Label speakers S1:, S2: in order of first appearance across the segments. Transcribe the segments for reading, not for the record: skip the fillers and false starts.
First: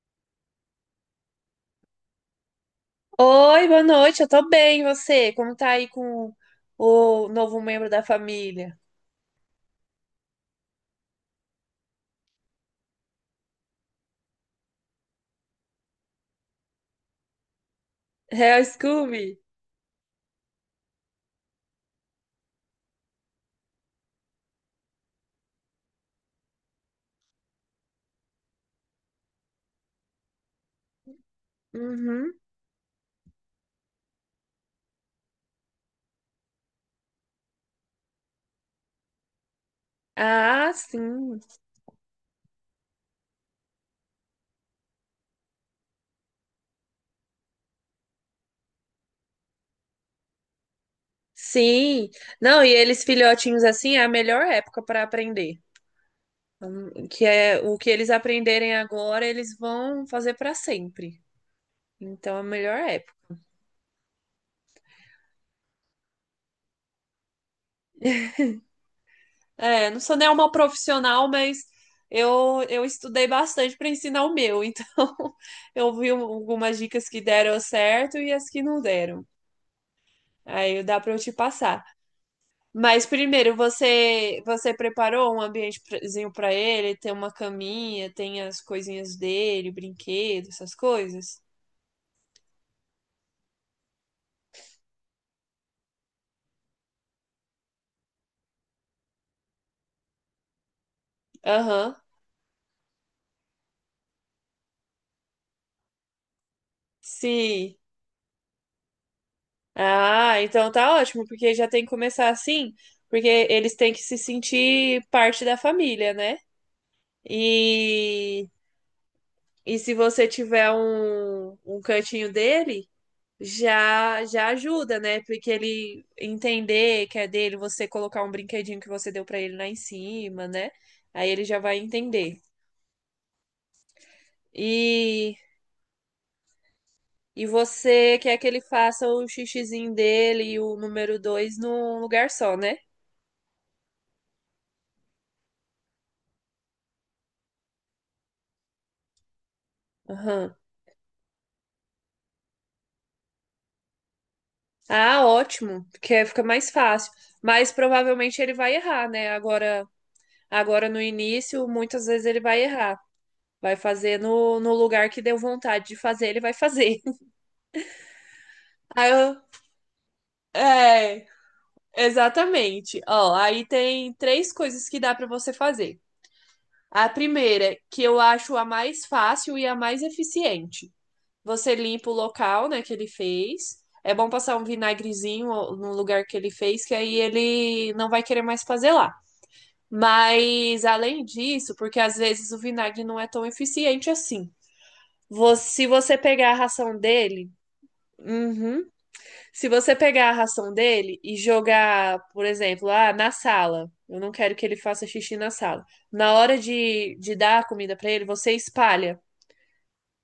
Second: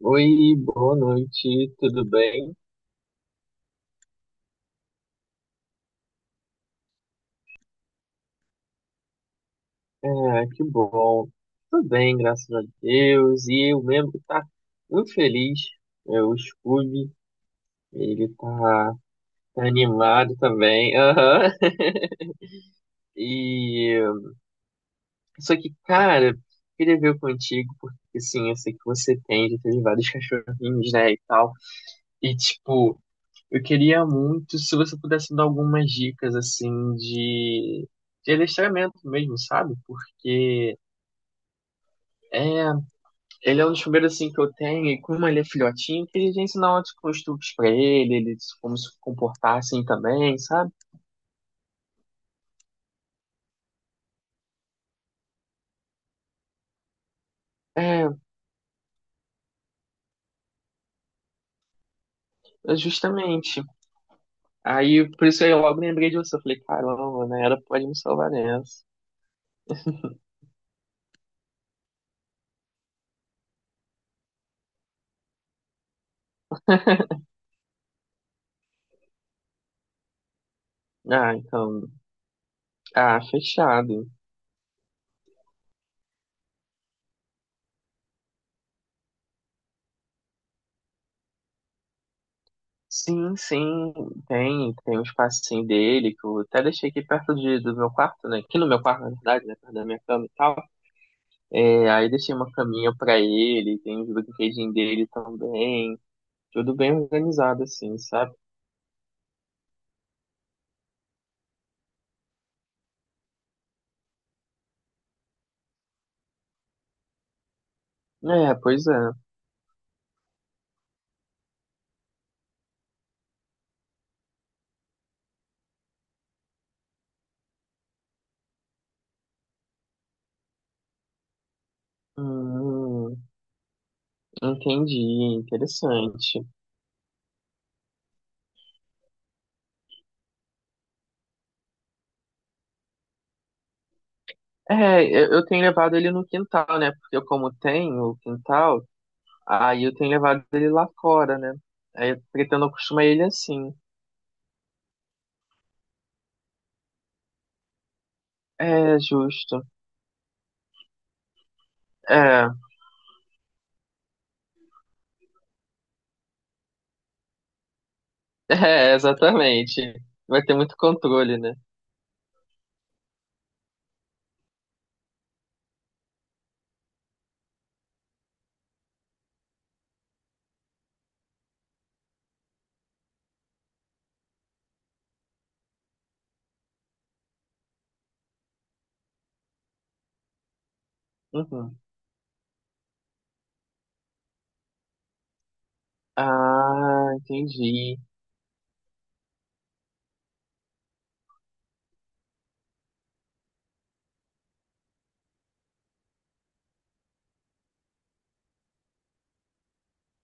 S1: Oi, boa noite, tudo bem?
S2: Oi, boa noite, eu tô bem, e você? Como tá aí com o novo membro da família?
S1: É, que bom. Tudo bem, graças a Deus. E eu mesmo que tá muito feliz. É, o Scooby, ele
S2: É o
S1: tá,
S2: Scooby?
S1: tá animado também. Aham. E só que, cara, queria ver contigo, porque assim, eu sei que você tem, já teve vários cachorrinhos, né, e tal.
S2: Uhum.
S1: E tipo, eu queria muito se você pudesse dar algumas dicas assim de adestramento mesmo, sabe?
S2: Ah,
S1: Porque
S2: sim.
S1: é, ele é um dos primeiros assim que eu tenho, e como ele é filhotinho, que eles ensinam ótimos costumes pra ele, como se comportar assim também, sabe?
S2: Sim. Não, e eles filhotinhos assim é a melhor época pra aprender. Que é o que
S1: É,
S2: eles aprenderem agora, eles vão fazer pra sempre. Então é a
S1: é
S2: melhor época.
S1: justamente. Aí, por isso aí eu logo lembrei de você. Eu falei, caramba, né? Ela pode me salvar nessa.
S2: É, não sou nem uma profissional, mas eu estudei bastante pra ensinar o meu. Então eu vi algumas dicas que deram certo e as que não deram. Aí dá para eu te
S1: Ah,
S2: passar.
S1: então.
S2: Mas
S1: Ah,
S2: primeiro,
S1: fechado.
S2: você preparou um ambientezinho para ele? Tem uma caminha, tem as coisinhas dele, brinquedos, essas coisas?
S1: Sim, sim, tem, tem um espacinho dele que eu até deixei aqui perto do meu quarto, né? Aqui no meu quarto, na verdade, né? Perto da minha cama e tal. É,
S2: Aham,
S1: aí deixei uma caminha pra ele, tem os brinquedinhos dele também. Tudo bem organizado,
S2: sim.
S1: assim, sabe?
S2: Ah, então tá ótimo, porque já tem que começar assim, porque eles têm que se sentir parte da família, né? E,
S1: É, pois é.
S2: e se você tiver um cantinho dele. Já já ajuda, né? Porque ele entender que é dele, você colocar um brinquedinho que você deu pra ele lá em cima, né? Aí ele já vai entender.
S1: Hum, entendi,
S2: E
S1: interessante.
S2: e você quer que ele faça o xixizinho dele e o número dois num lugar só, né?
S1: É, eu tenho levado ele no quintal, né? Porque eu, como tenho o quintal, aí eu tenho levado
S2: Aham.
S1: ele lá fora, né? Aí eu pretendo acostumar ele assim.
S2: Ah, ótimo, porque fica mais fácil. Mas provavelmente ele vai
S1: É,
S2: errar, né?
S1: justo.
S2: Agora no início, muitas vezes ele
S1: É,
S2: vai errar. Vai fazer no lugar que deu vontade de fazer, ele vai fazer.
S1: é,
S2: Aí eu,
S1: exatamente. Vai ter muito
S2: é,
S1: controle, né?
S2: exatamente. Ó, aí tem três coisas que dá para você fazer. A primeira, que eu acho a mais fácil e a mais eficiente. Você limpa o local, né, que ele fez. É bom passar um vinagrezinho no lugar que ele fez, que aí ele não vai querer mais fazer lá. Mas além disso,
S1: Uhum.
S2: porque às vezes o vinagre não é tão eficiente assim. Se você pegar a ração
S1: Ah,
S2: dele.
S1: entendi.
S2: Uhum. Se você pegar a ração dele e jogar, por exemplo, ah, na sala, eu não quero que ele faça xixi na sala. Na hora de dar a comida para ele, você espalha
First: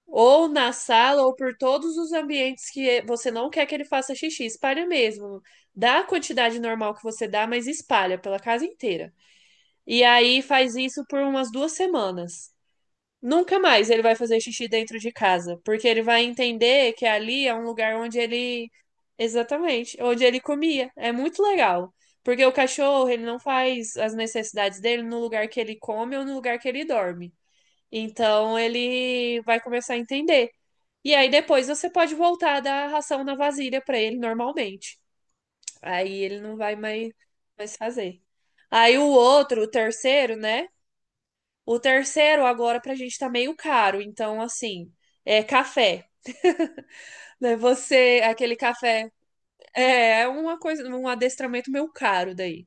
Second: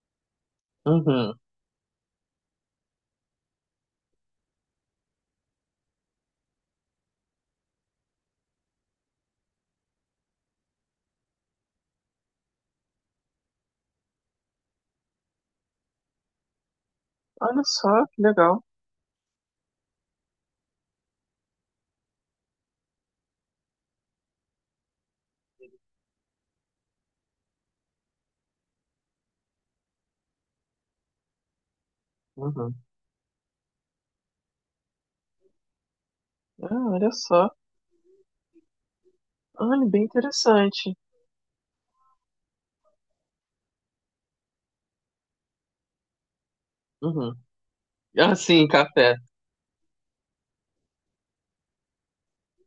S2: ou na sala ou
S1: Uhum.
S2: por todos os ambientes que você não quer que ele faça xixi. Espalha mesmo. Dá a quantidade normal que você dá, mas espalha pela casa inteira. E aí faz isso por umas 2 semanas. Nunca mais ele vai fazer xixi dentro de casa, porque ele vai entender que ali é
S1: Olha
S2: um lugar
S1: só,
S2: onde
S1: que legal.
S2: ele. Exatamente, onde ele comia. É muito legal. Porque o cachorro, ele não faz as necessidades dele no lugar que ele come ou no lugar que ele dorme. Então ele vai começar a entender. E aí depois você pode voltar a
S1: Uhum.
S2: dar a ração na vasilha para ele normalmente. Aí ele não vai
S1: Ah,
S2: mais,
S1: olha só.
S2: mais fazer. Aí o outro, o
S1: Olha, bem
S2: terceiro, né?
S1: interessante.
S2: O terceiro agora pra gente tá meio caro, então assim, é café,
S1: Uhum.
S2: né? Você,
S1: Ah,
S2: aquele
S1: sim,
S2: café
S1: café.
S2: é é uma coisa, um adestramento meio caro daí.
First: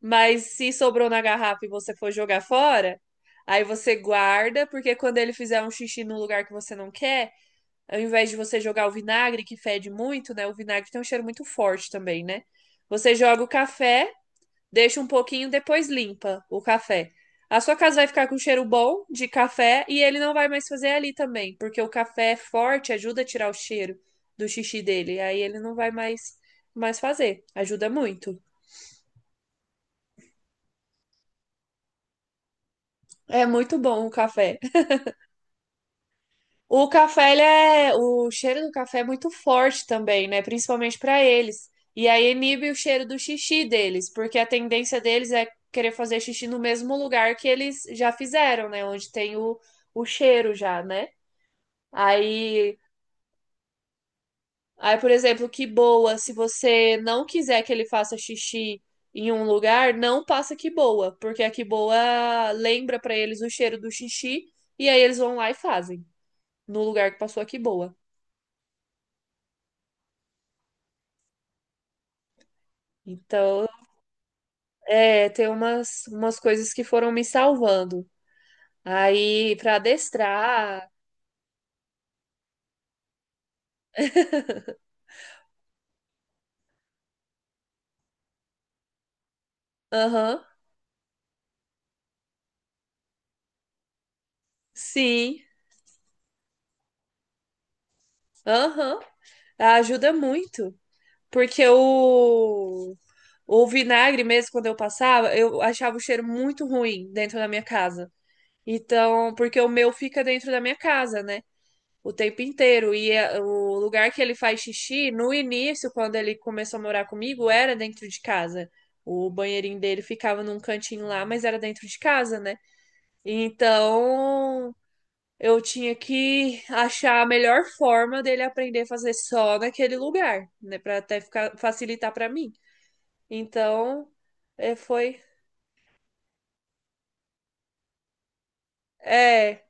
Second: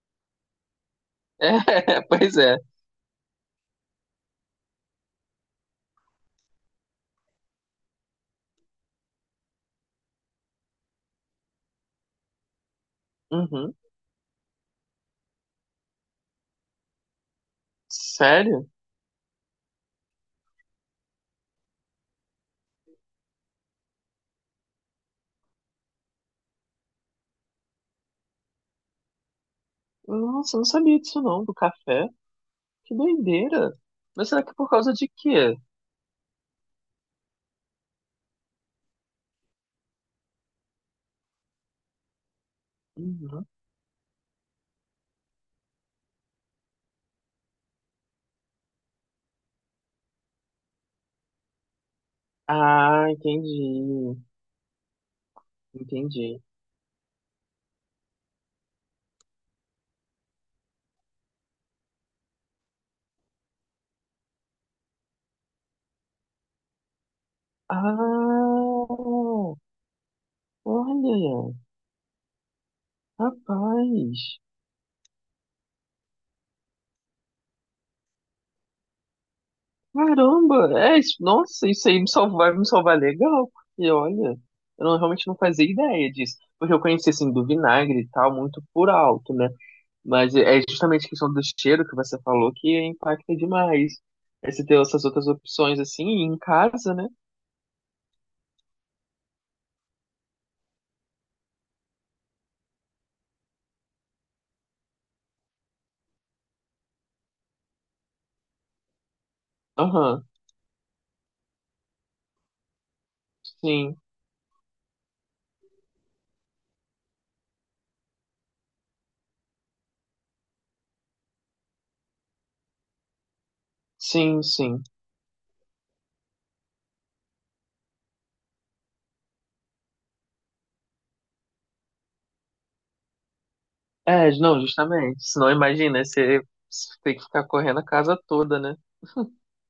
S2: Mas se sobrou na garrafa e você
S1: É,
S2: for
S1: pois
S2: jogar
S1: é.
S2: fora, aí você guarda, porque quando ele fizer um xixi num lugar que você não quer, ao invés de você jogar o vinagre, que fede muito, né? O vinagre tem um cheiro muito forte também, né? Você joga o
S1: Uhum.
S2: café. Deixa um pouquinho, depois limpa o café. A sua casa vai ficar com cheiro
S1: Sério?
S2: bom de café e ele não vai mais fazer ali também, porque o café é forte, ajuda a tirar o cheiro do xixi dele. Aí ele não vai mais fazer. Ajuda muito.
S1: Nossa, eu não sabia disso não, do café. Que
S2: É
S1: doideira.
S2: muito bom o
S1: Mas será que é
S2: café.
S1: por causa de quê?
S2: O café, ele é, o cheiro do café é muito forte também, né? Principalmente para eles. E aí inibe o cheiro do
S1: Uhum.
S2: xixi deles, porque a tendência deles é querer fazer xixi no mesmo lugar que eles já fizeram, né? Onde tem o cheiro já, né? Aí,
S1: Ah, entendi.
S2: aí, por exemplo, que boa, se
S1: Entendi.
S2: você não quiser que ele faça xixi em um lugar, não passa que boa, porque a que boa lembra pra eles o cheiro do xixi e aí eles vão lá e fazem no lugar que passou a que boa.
S1: Ah, olha,
S2: Então,
S1: rapaz.
S2: é, tem umas coisas que foram me salvando. Aí, pra
S1: Caramba,
S2: adestrar,
S1: é isso. Nossa, isso aí me salvar, vai me salvar legal, porque olha, eu não- realmente não fazia ideia disso. Porque eu conheci assim do vinagre e tal, muito por alto, né? Mas
S2: aham,
S1: é justamente a questão do cheiro que você falou que impacta demais. Aí você tem essas outras
S2: sim,
S1: opções assim, e em casa, né?
S2: aham, ajuda muito. Porque o vinagre mesmo, quando eu passava, eu achava o cheiro muito ruim dentro da minha casa. Então, porque o meu fica
S1: Aham,
S2: dentro da minha casa, né? O tempo inteiro. E o
S1: sim,
S2: lugar que ele faz xixi, no início, quando ele começou a morar comigo, era dentro de casa. O banheirinho dele ficava num cantinho lá, mas era dentro de casa, né?
S1: sim,
S2: Então,
S1: sim.
S2: eu tinha que achar a melhor forma dele aprender a fazer só naquele lugar, né? Pra até ficar, facilitar pra mim. Então,
S1: É, não,
S2: é, foi.
S1: justamente. Senão imagina, você tem que ficar correndo a casa toda, né?
S2: É.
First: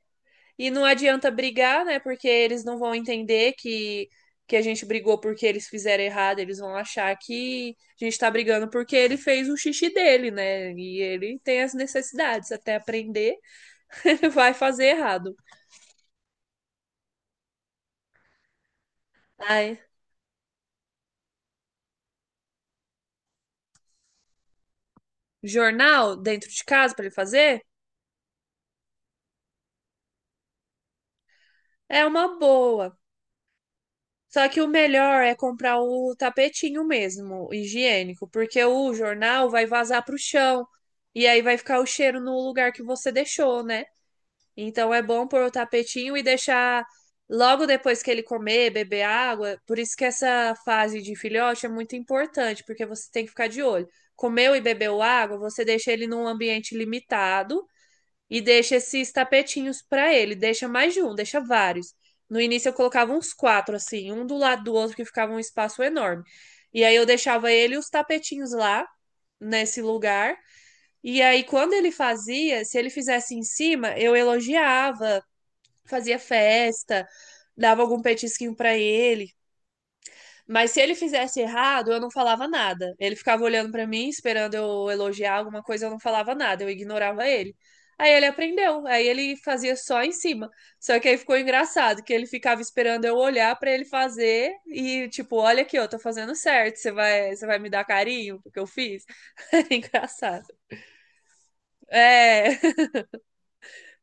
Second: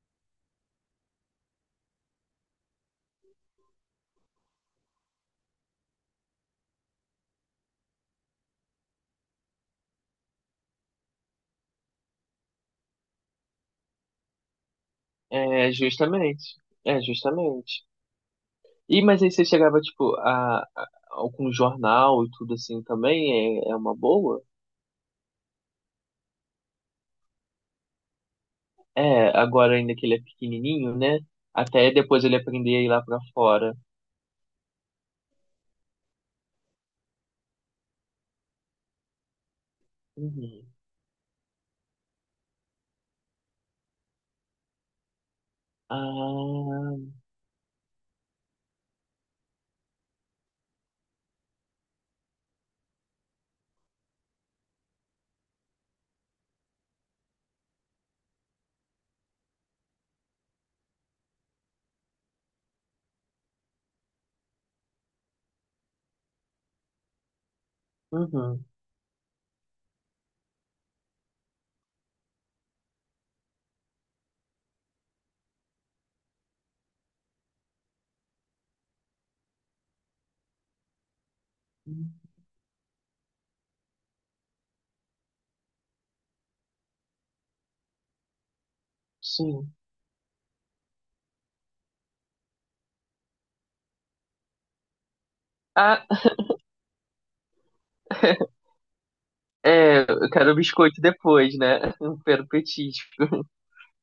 S2: E não adianta brigar, né? Porque eles não vão entender que a gente brigou porque eles fizeram errado. Eles vão achar que a gente tá brigando porque ele fez o xixi dele, né? E ele tem as necessidades. Até aprender, ele vai fazer errado.
S1: É, justamente. É, justamente. E, mas aí você
S2: Ai.
S1: chegava, tipo, algum jornal e tudo assim também, é uma boa?
S2: Jornal dentro de casa pra ele fazer?
S1: É, agora ainda que ele é pequenininho, né? Até
S2: É
S1: depois
S2: uma
S1: ele aprender a ir
S2: boa.
S1: lá pra fora.
S2: Só que o melhor é comprar o tapetinho mesmo, higiênico, porque o jornal vai vazar pro chão
S1: Uhum.
S2: e aí vai ficar o cheiro no lugar que você deixou, né? Então é bom pôr o tapetinho e
S1: Ah,
S2: deixar logo depois que ele comer, beber água. Por isso que essa fase de filhote é muito importante, porque você tem que ficar de olho. Comeu e bebeu água, você deixa ele num ambiente limitado e deixa esses tapetinhos pra ele. Deixa mais de um, deixa vários. No início eu colocava uns quatro, assim, um do lado do outro, que ficava um espaço enorme. E aí eu deixava ele e os tapetinhos
S1: uhum.
S2: lá, nesse lugar. E aí, quando ele fazia, se ele fizesse em cima, eu elogiava, fazia festa, dava algum petisquinho pra ele. Mas se ele fizesse errado, eu não falava nada. Ele ficava olhando pra mim, esperando eu elogiar alguma coisa, eu não falava nada, eu ignorava ele. Aí ele aprendeu, aí ele
S1: Sim.
S2: fazia só em cima. Só que aí ficou engraçado que ele ficava esperando eu olhar pra ele fazer e tipo, olha aqui, eu tô
S1: Ah,
S2: fazendo certo, você vai me dar carinho porque eu fiz. Era
S1: é, eu
S2: engraçado.
S1: quero biscoito depois, né? Eu quero
S2: É,
S1: petisco.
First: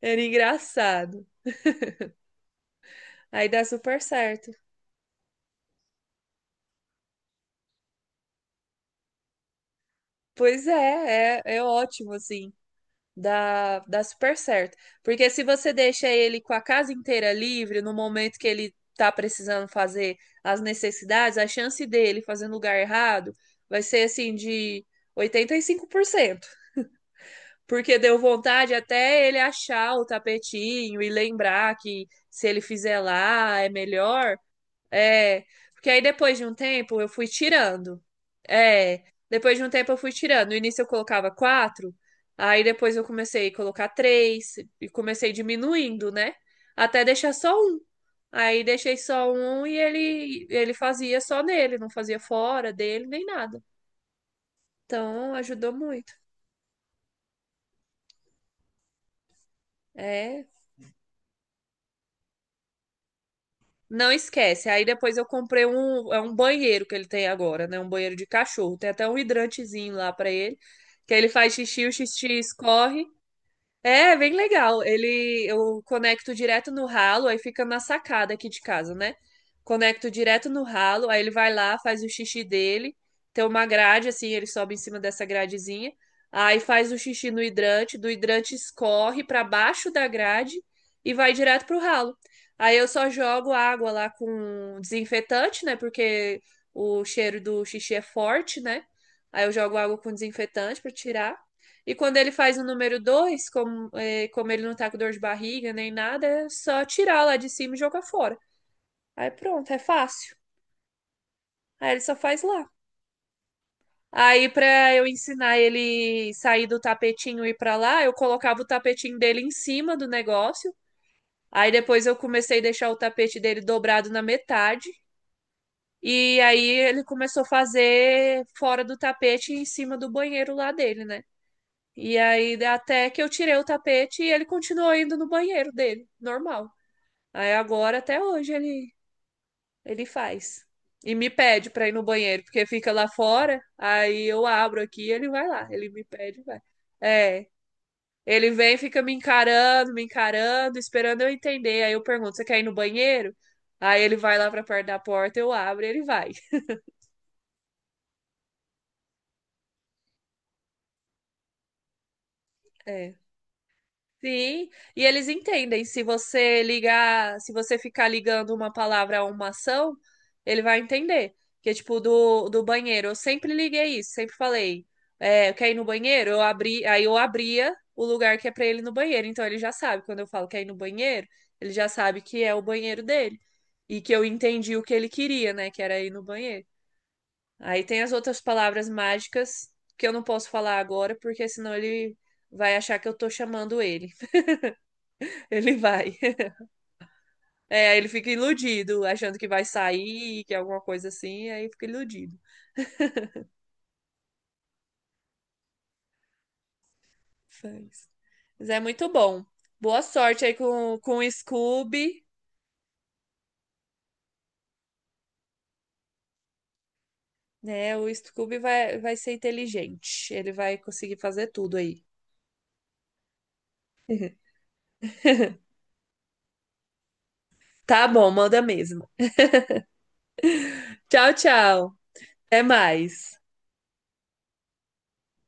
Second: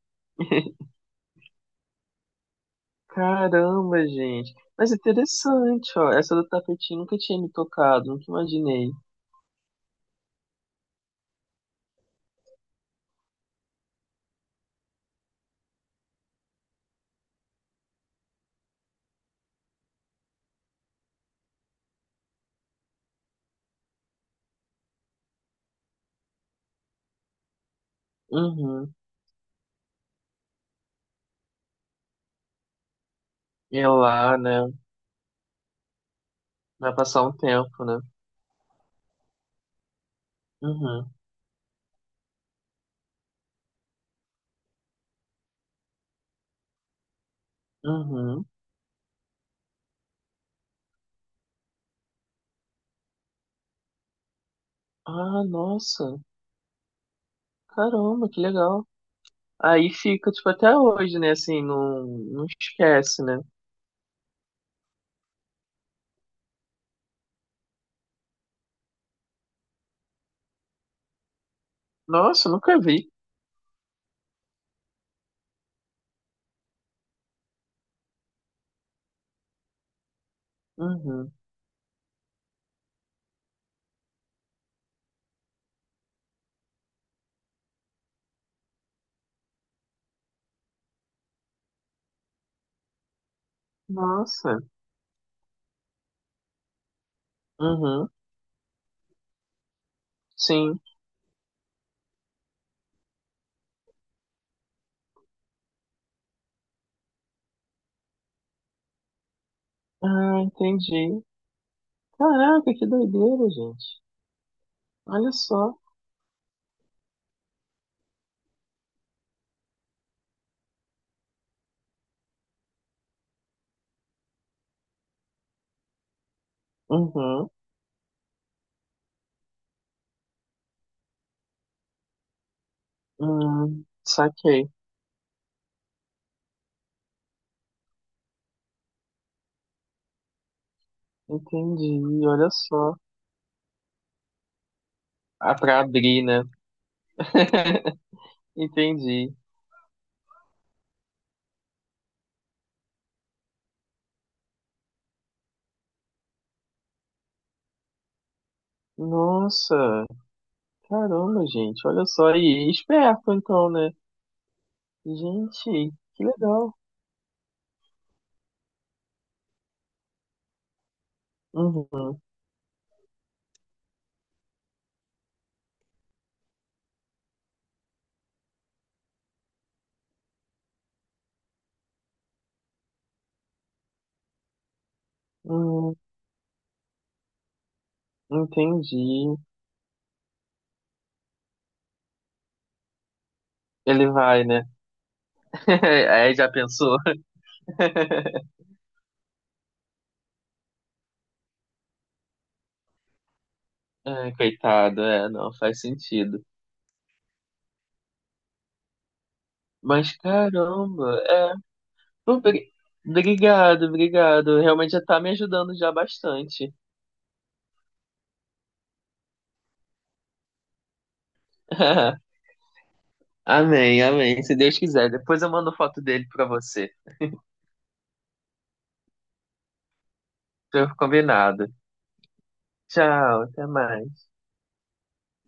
S2: era engraçado. Aí dá super
S1: Caramba,
S2: certo.
S1: gente. Mas é interessante, ó. Essa do tapetinho nunca tinha me tocado, nunca imaginei.
S2: Pois é, é, é ótimo assim. Dá, dá super certo. Porque se você deixa ele com a casa inteira livre no momento que ele tá precisando fazer as necessidades, a chance dele fazer no lugar errado vai ser assim de 85%, porque deu vontade
S1: Uhum.
S2: até ele achar o tapetinho e lembrar que se ele fizer lá é
S1: E é
S2: melhor.
S1: lá, né?
S2: É, porque aí depois de um
S1: Vai
S2: tempo eu
S1: passar
S2: fui
S1: um tempo,
S2: tirando.
S1: né?
S2: É, depois de um tempo eu fui tirando. No início eu
S1: Uhum.
S2: colocava quatro, aí depois eu comecei a colocar três e comecei diminuindo, né? Até deixar só um.
S1: Uhum.
S2: Aí deixei só um e ele fazia só nele, não fazia fora dele nem nada. Então
S1: Ah,
S2: ajudou muito.
S1: nossa. Caramba, que legal. Aí fica,
S2: É.
S1: tipo, até hoje, né? Assim, não, não esquece, né?
S2: Não esquece. Aí depois eu comprei um, é um banheiro que ele tem agora, né? Um banheiro de cachorro. Tem até um hidrantezinho lá pra ele, que aí ele faz xixi, o xixi
S1: Nossa, nunca
S2: escorre.
S1: vi.
S2: É, bem legal. Ele, eu conecto direto no ralo, aí fica na sacada aqui de casa, né? Conecto direto no ralo, aí ele
S1: Uhum.
S2: vai lá, faz o xixi dele. Tem uma grade assim, ele sobe em cima dessa gradezinha. Aí faz o xixi no hidrante, do hidrante escorre para baixo da grade e vai direto pro ralo. Aí eu só jogo água lá
S1: Nossa.
S2: com desinfetante, né? Porque o cheiro do xixi é
S1: Uhum.
S2: forte, né? Aí eu jogo água com desinfetante
S1: Sim.
S2: para tirar. E quando ele faz o número 2, como, é, como ele não tá com dor de barriga nem nada, é só tirar lá de cima e jogar fora. Aí pronto, é fácil.
S1: Ah, entendi.
S2: Aí ele só faz lá.
S1: Caraca, que doideira, gente.
S2: Aí, pra eu
S1: Olha
S2: ensinar
S1: só.
S2: ele sair do tapetinho e ir pra lá, eu colocava o tapetinho dele em cima do negócio. Aí depois eu comecei a deixar o tapete dele dobrado na metade. E aí ele começou a
S1: Uhum.
S2: fazer fora do tapete em cima do banheiro lá dele, né? E aí, até que eu tirei o tapete e ele
S1: Saquei.
S2: continuou indo no banheiro dele, normal. Aí agora, até hoje, ele faz. E me pede pra ir no
S1: Entendi.
S2: banheiro,
S1: Olha
S2: porque fica
S1: só.
S2: lá fora, aí eu abro aqui e ele vai
S1: Ah,
S2: lá.
S1: pra
S2: Ele me
S1: abrir,
S2: pede
S1: né?
S2: e vai. É. Ele vem, e fica
S1: Entendi.
S2: me encarando, esperando eu entender. Aí eu pergunto: você quer ir no banheiro? Aí ele vai lá pra perto da porta, eu abro e ele vai.
S1: Nossa, caramba, gente. Olha só. E
S2: É.
S1: esperto, então, né?
S2: Sim, e eles entendem.
S1: Gente,
S2: Se
S1: que
S2: você
S1: legal.
S2: ligar, se você ficar ligando uma palavra a uma ação, ele vai entender. Que é tipo
S1: Uhum.
S2: do, do banheiro. Eu sempre liguei isso, sempre falei. É, quer ir no banheiro? Eu abri, aí eu abria o lugar que é pra ele ir no banheiro. Então ele já sabe. Quando eu falo quer ir no banheiro, ele já sabe que é o banheiro dele. E que eu entendi o que ele queria, né? Que
S1: Hum,
S2: era ir no banheiro. Aí tem as outras palavras
S1: entendi.
S2: mágicas que eu não posso falar agora, porque senão ele vai achar que eu tô chamando
S1: Ele
S2: ele.
S1: vai, né?
S2: Ele vai.
S1: Aí já pensou.
S2: É, ele fica iludido, achando que vai sair, que é alguma coisa assim, aí fica iludido.
S1: Ah, coitado, é, não faz sentido.
S2: Mas, mas é muito bom. Boa
S1: Mas
S2: sorte aí com
S1: caramba,
S2: o Scooby,
S1: Obri- Obrigado, obrigado. Realmente já tá me ajudando já bastante.
S2: né? O Scooby vai, vai ser inteligente. Ele vai conseguir fazer tudo aí.
S1: Amém, amém. Se Deus quiser. Depois eu mando foto dele pra você.
S2: Tá bom, manda mesmo.
S1: Tô
S2: Tchau,
S1: combinado.
S2: tchau. Até mais.
S1: Tchau, até mais.